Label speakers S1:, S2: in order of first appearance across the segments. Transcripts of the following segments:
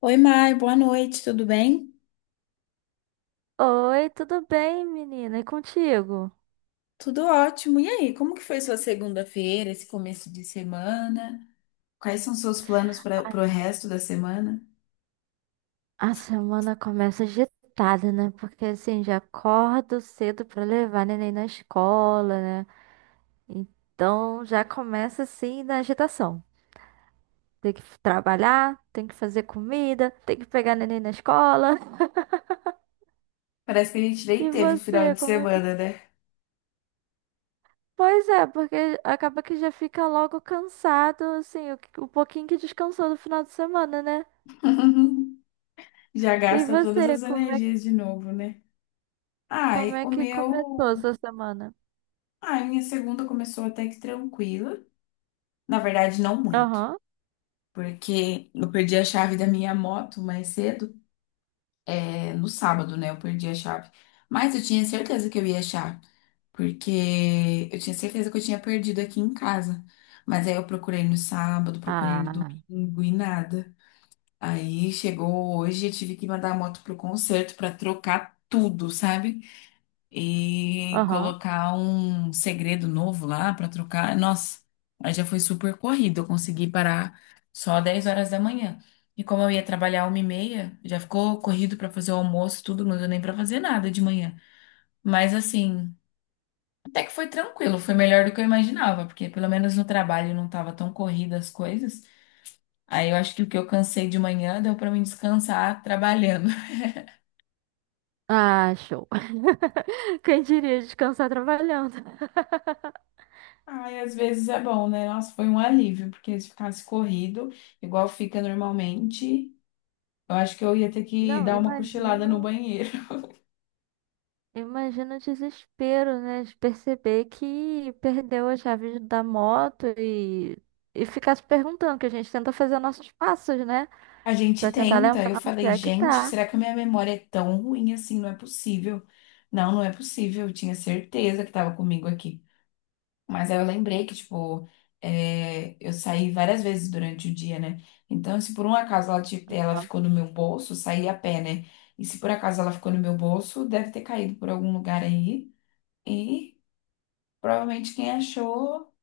S1: Oi, Mai, boa noite, tudo bem?
S2: Oi, tudo bem, menina? E contigo?
S1: Tudo ótimo. E aí, como que foi sua segunda-feira, esse começo de semana? Quais são seus planos para o resto da semana?
S2: A semana começa agitada, né? Porque assim, já acordo cedo pra levar neném na escola, né? Então já começa assim na agitação. Tem que trabalhar, tem que fazer comida, tem que pegar neném na escola.
S1: Parece que a gente nem
S2: E
S1: teve o final
S2: você,
S1: de
S2: como é que.
S1: semana, né?
S2: Pois é, porque acaba que já fica logo cansado, assim, o pouquinho que descansou do final de semana, né?
S1: Já
S2: E
S1: gasta todas
S2: você,
S1: as energias de novo, né?
S2: como
S1: Ai,
S2: é
S1: o
S2: que começou a
S1: meu.
S2: sua semana?
S1: Ai, minha segunda começou até que tranquila. Na verdade, não muito.
S2: Aham.
S1: Porque eu perdi a chave da minha moto mais cedo. É, no sábado, né? Eu perdi a chave. Mas eu tinha certeza que eu ia achar, porque eu tinha certeza que eu tinha perdido aqui em casa. Mas aí eu procurei no sábado, procurei no
S2: Ah,
S1: domingo e nada. Aí chegou hoje, eu tive que mandar a moto pro concerto pra trocar tudo, sabe? E
S2: aham.
S1: colocar um segredo novo lá pra trocar. Nossa, aí já foi super corrido. Eu consegui parar só 10 horas da manhã. E como eu ia trabalhar 1h30, já ficou corrido pra fazer o almoço, tudo, não deu nem pra fazer nada de manhã. Mas assim, até que foi tranquilo, foi melhor do que eu imaginava, porque pelo menos no trabalho não estava tão corrida as coisas. Aí eu acho que o que eu cansei de manhã deu para mim descansar trabalhando.
S2: Ah, show. Quem diria descansar trabalhando?
S1: Ai, às vezes é bom, né? Nossa, foi um alívio, porque se ficasse corrido, igual fica normalmente, eu acho que eu ia ter que
S2: Não,
S1: dar uma cochilada no
S2: imagino,
S1: banheiro.
S2: imagino o desespero, né? De perceber que perdeu a chave da moto e ficar se perguntando, que a gente tenta fazer nossos passos, né?
S1: A gente
S2: Pra tentar
S1: tenta, eu
S2: lembrar onde
S1: falei,
S2: é que
S1: gente,
S2: tá.
S1: será que a minha memória é tão ruim assim? Não é possível. Não, não é possível. Eu tinha certeza que estava comigo aqui. Mas aí eu lembrei que, tipo, é, eu saí várias vezes durante o dia, né? Então, se por um acaso ela
S2: Aham.
S1: ficou no meu bolso, eu saí a pé, né? E se por acaso ela ficou no meu bolso, deve ter caído por algum lugar aí. E provavelmente quem achou,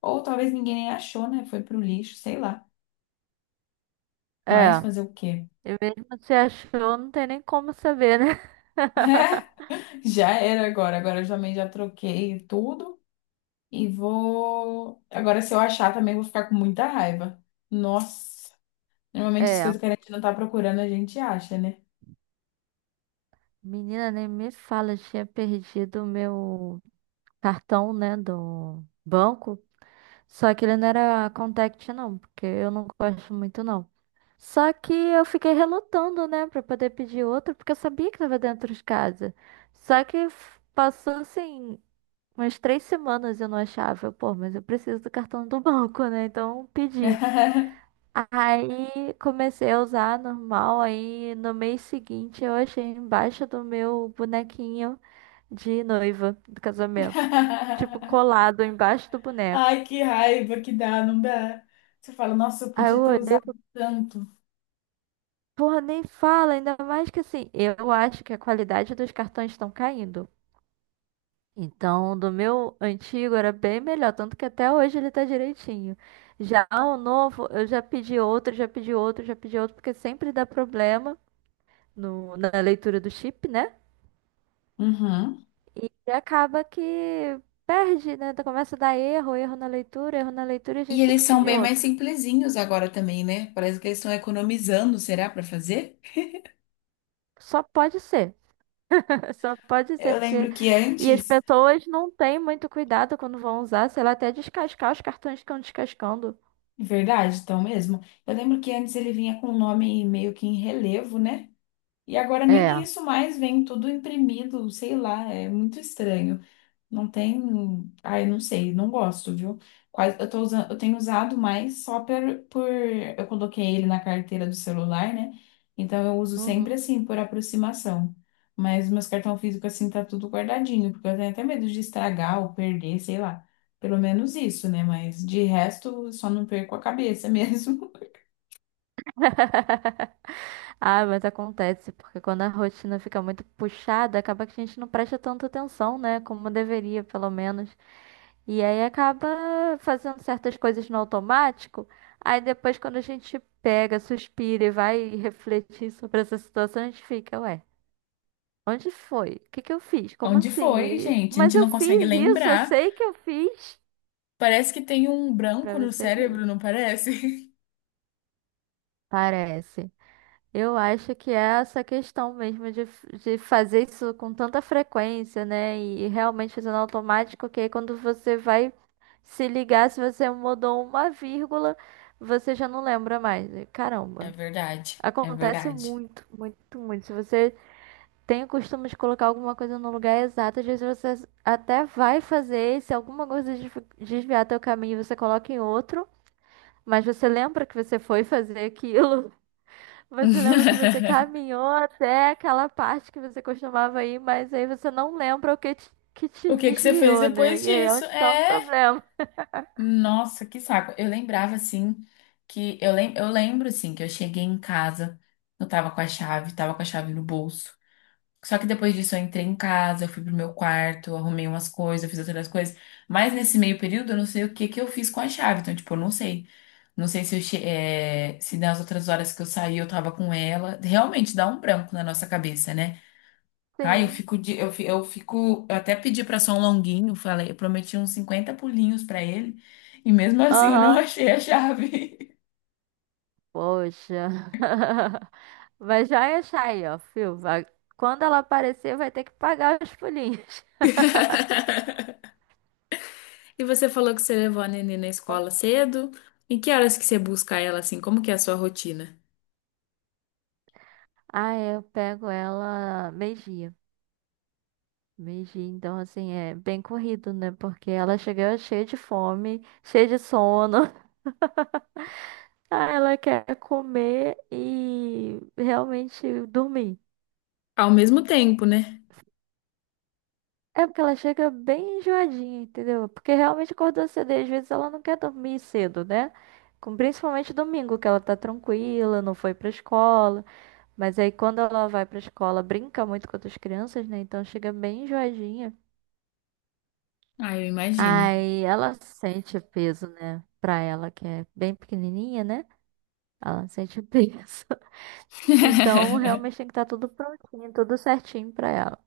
S1: ou talvez ninguém nem achou, né? Foi pro lixo, sei lá. Mas
S2: É,
S1: fazer o quê?
S2: e mesmo se achou, não tem nem como saber, né?
S1: Já era agora. Agora eu também já troquei tudo. E vou. Agora, se eu achar, também vou ficar com muita raiva. Nossa. Normalmente as coisas
S2: É,
S1: que a gente não tá procurando, a gente acha, né?
S2: menina, nem me fala, eu tinha perdido o meu cartão, né, do banco. Só que ele não era contact, não, porque eu não gosto muito, não. Só que eu fiquei relutando, né, pra poder pedir outro, porque eu sabia que tava dentro de casa. Só que passou, assim, umas 3 semanas e eu não achava. Eu, pô, mas eu preciso do cartão do banco, né? Então pedi. Aí comecei a usar normal, aí no mês seguinte eu achei embaixo do meu bonequinho de noiva do casamento. Tipo, colado embaixo do boneco.
S1: Ai, que raiva que dá, não dá. Você fala, nossa, eu
S2: Aí eu
S1: podia ter
S2: olhei e
S1: usado
S2: falei,
S1: tanto.
S2: porra, nem fala, ainda mais que assim, eu acho que a qualidade dos cartões estão caindo. Então, do meu antigo era bem melhor, tanto que até hoje ele tá direitinho. Já o novo, eu já pedi outro, já pedi outro, já pedi outro, porque sempre dá problema no, na leitura do chip, né?
S1: Uhum.
S2: E acaba que perde, né? Então começa a dar erro, erro na leitura e a
S1: E
S2: gente tem
S1: eles
S2: que
S1: são
S2: pedir
S1: bem mais
S2: outro.
S1: simplesinhos agora também, né? Parece que eles estão economizando, será, para fazer?
S2: Só pode ser. Só pode ser,
S1: Eu
S2: porque.
S1: lembro que
S2: E as
S1: antes,
S2: pessoas não têm muito cuidado quando vão usar, sei lá, até descascar os cartões que estão descascando.
S1: verdade, então mesmo. Eu lembro que antes ele vinha com o nome meio que em relevo, né? E agora nem
S2: É.
S1: isso mais vem tudo imprimido, sei lá, é muito estranho. Não tem. Ai, não sei, não gosto, viu? Quase, eu tô usando, eu tenho usado mais só por. Eu coloquei ele na carteira do celular, né? Então eu uso sempre
S2: Uhum.
S1: assim, por aproximação. Mas meus cartão físico, assim, tá tudo guardadinho, porque eu tenho até medo de estragar ou perder, sei lá. Pelo menos isso, né? Mas de resto, só não perco a cabeça mesmo.
S2: Ah, mas acontece, porque quando a rotina fica muito puxada, acaba que a gente não presta tanta atenção, né? Como deveria, pelo menos. E aí acaba fazendo certas coisas no automático. Aí depois, quando a gente pega, suspira e vai refletir sobre essa situação, a gente fica, ué, onde foi? O que que eu fiz? Como
S1: Onde
S2: assim?
S1: foi,
S2: Aí,
S1: gente? A
S2: mas
S1: gente
S2: eu
S1: não consegue
S2: fiz isso, eu
S1: lembrar.
S2: sei que eu fiz.
S1: Parece que tem um
S2: Pra
S1: branco no
S2: você ver.
S1: cérebro, não parece?
S2: Parece. Eu acho que é essa questão mesmo de fazer isso com tanta frequência, né? E realmente fazendo automático, que aí quando você vai se ligar, se você mudou uma vírgula, você já não lembra mais. E,
S1: É
S2: caramba,
S1: verdade, é
S2: acontece
S1: verdade.
S2: muito, muito, muito. Se você tem o costume de colocar alguma coisa no lugar exato, às vezes você até vai fazer, e se alguma coisa desviar teu caminho, você coloca em outro, mas você lembra que você foi fazer aquilo. Você lembra que você caminhou até aquela parte que você costumava ir, mas aí você não lembra que te
S1: O que que você fez
S2: desviou, né?
S1: depois
S2: E aí é
S1: disso?
S2: onde tá o
S1: É,
S2: problema.
S1: nossa, que saco. Eu lembrava assim que eu lembro assim que eu cheguei em casa, eu tava com a chave, tava com a chave no bolso. Só que depois disso eu entrei em casa, eu fui pro meu quarto, eu arrumei umas coisas, eu fiz outras coisas. Mas nesse meio período eu não sei o que que eu fiz com a chave. Então, tipo, eu não sei. Não sei se se nas outras horas que eu saí eu tava com ela. Realmente dá um branco na nossa cabeça, né? Ai, eu
S2: Sim.
S1: fico de, eu, fi- eu fico, eu até pedi pra só um longuinho, falei, eu prometi uns 50 pulinhos pra ele, e mesmo assim eu não
S2: Aham.
S1: achei a chave.
S2: Poxa. Mas já ia achar aí, ó, fio. Vai- Quando ela aparecer, vai ter que pagar os pulinhos.
S1: E você falou que você levou a Nenê na escola cedo. Em que horas que você busca ela assim? Como que é a sua rotina?
S2: Ah, é, eu pego ela meio-dia. Meio-dia, então, assim, é bem corrido, né? Porque ela chega cheia de fome, cheia de sono. Ah, ela quer comer e realmente dormir.
S1: Ao mesmo tempo, né?
S2: É porque ela chega bem enjoadinha, entendeu? Porque realmente acordou cedo e às vezes ela não quer dormir cedo, né? Principalmente domingo, que ela tá tranquila, não foi pra escola. Mas aí quando ela vai pra escola, brinca muito com outras crianças, né? Então chega bem enjoadinha.
S1: Ah, eu imagino.
S2: Aí ela sente o peso, né? Pra ela, que é bem pequenininha, né? Ela sente o peso. Então realmente tem que estar tudo prontinho, tudo certinho pra ela.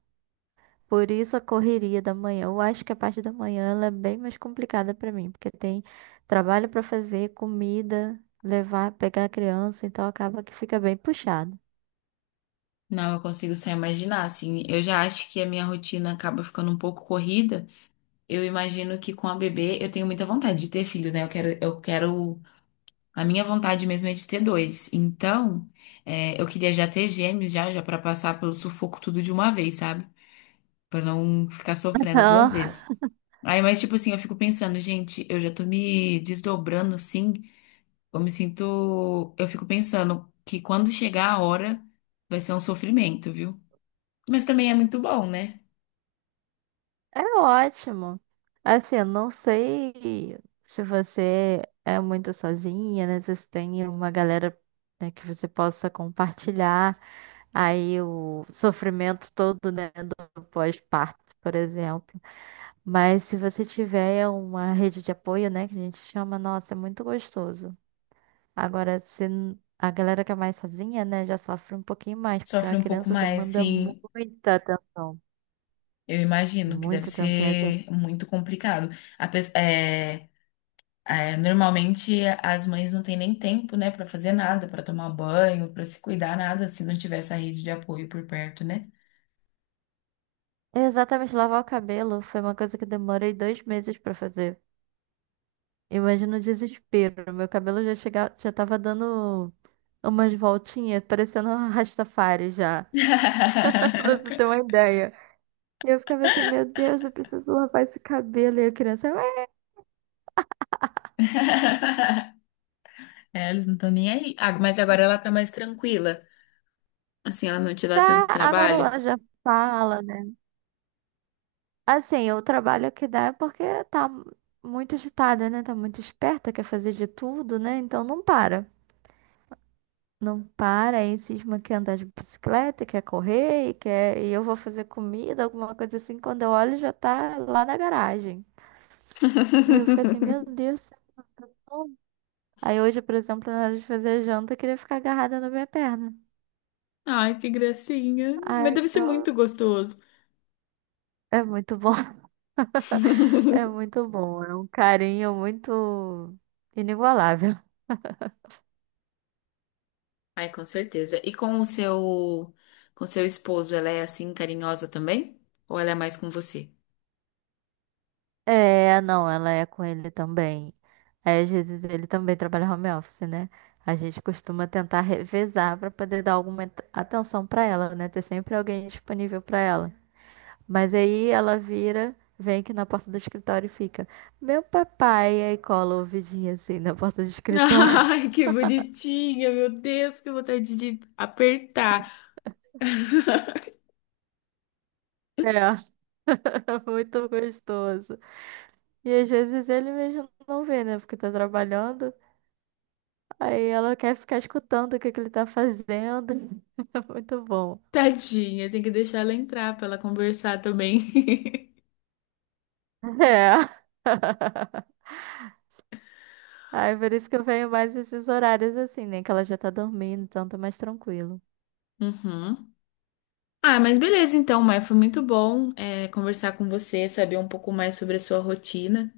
S2: Por isso a correria da manhã. Eu acho que a parte da manhã ela é bem mais complicada pra mim, porque tem trabalho pra fazer, comida, levar, pegar a criança, então acaba que fica bem puxado.
S1: Não, eu consigo só imaginar, assim. Eu já acho que a minha rotina acaba ficando um pouco corrida. Eu imagino que com a bebê eu tenho muita vontade de ter filho, né? Eu quero. A minha vontade mesmo é de ter dois. Então, é, eu queria já ter gêmeos já, já para passar pelo sufoco tudo de uma vez, sabe? Para não ficar sofrendo duas
S2: Então,
S1: vezes. Aí, mas tipo assim, eu fico pensando, gente, eu já tô me desdobrando assim, eu me sinto, eu fico pensando que quando chegar a hora vai ser um sofrimento, viu? Mas também é muito bom, né?
S2: é ótimo. Assim, eu não sei se você é muito sozinha, né? Se você tem uma galera, né, que você possa compartilhar aí o sofrimento todo, né, do pós-parto, por exemplo. Mas se você tiver uma rede de apoio, né, que a gente chama, nossa, é muito gostoso. Agora, se a galera que é mais sozinha, né, já sofre um pouquinho mais, porque uma
S1: Sofre um pouco
S2: criança
S1: mais,
S2: demanda
S1: assim,
S2: muita atenção.
S1: eu imagino que deve
S2: Muita atenção, e assim.
S1: ser muito complicado. A. É, normalmente as mães não têm nem tempo, né, para fazer nada, para tomar banho, para se cuidar, nada, se não tiver essa rede de apoio por perto, né?
S2: Exatamente, lavar o cabelo foi uma coisa que eu demorei 2 meses pra fazer. Imagina o desespero. Meu cabelo já chegava, já tava dando umas voltinhas, parecendo um Rastafari já, pra você ter uma ideia. E eu ficava assim, meu Deus, eu preciso lavar esse cabelo. E a criança, "Ah,
S1: É, eles não estão nem aí. Ah, mas agora ela tá mais tranquila. Assim, ela não te dá
S2: tá,
S1: tanto
S2: agora
S1: trabalho.
S2: ela já fala, né? Assim, o trabalho que dá é porque tá muito agitada, né? Tá muito esperta, quer fazer de tudo, né? Então não para. Não para, aí cisma quer andar de bicicleta, quer correr, e quer... e eu vou fazer comida, alguma coisa assim. Quando eu olho, já tá lá na garagem. E eu fico assim, meu Deus do céu. Aí hoje, por exemplo, na hora de fazer janta, eu queria ficar agarrada na minha perna.
S1: Ai, que gracinha.
S2: Ai,
S1: Mas deve ser muito
S2: eu-
S1: gostoso.
S2: é muito bom. É muito bom, é um carinho muito inigualável.
S1: Ai, com certeza. E com o seu, com seu esposo, ela é assim carinhosa também? Ou ela é mais com você?
S2: É, não, ela é com ele também. Aí, às vezes, ele também trabalha home office, né? A gente costuma tentar revezar pra poder dar atenção pra ela, né? Ter sempre alguém disponível pra ela. Mas aí ela vira, vem aqui na porta do escritório e fica: Meu papai. Aí cola o ouvidinho assim na porta do escritório.
S1: Ai, que bonitinha, meu Deus, que vontade de apertar.
S2: É, muito gostoso. E às vezes ele mesmo não vê, né? Porque tá trabalhando. Aí ela quer ficar escutando o que que ele tá fazendo. É muito bom.
S1: Tadinha, tem que deixar ela entrar pra ela conversar também.
S2: É. Aí por isso que eu venho mais esses horários assim, né? Que ela já tá dormindo, então tá mais tranquilo.
S1: Uhum. Ah, mas beleza então, Maia, foi muito bom é, conversar com você, saber um pouco mais sobre a sua rotina.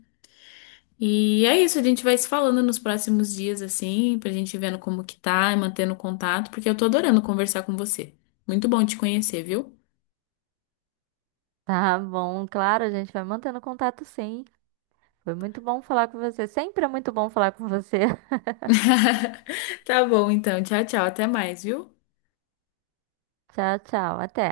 S1: E é isso, a gente vai se falando nos próximos dias, assim, pra gente ir vendo como que tá e mantendo contato, porque eu tô adorando conversar com você. Muito bom te conhecer, viu?
S2: Tá bom, claro, a gente vai mantendo contato sim. Foi muito bom falar com você. Sempre é muito bom falar com você.
S1: Tá bom, então. Tchau, tchau. Até mais, viu?
S2: Tchau, tchau. Até.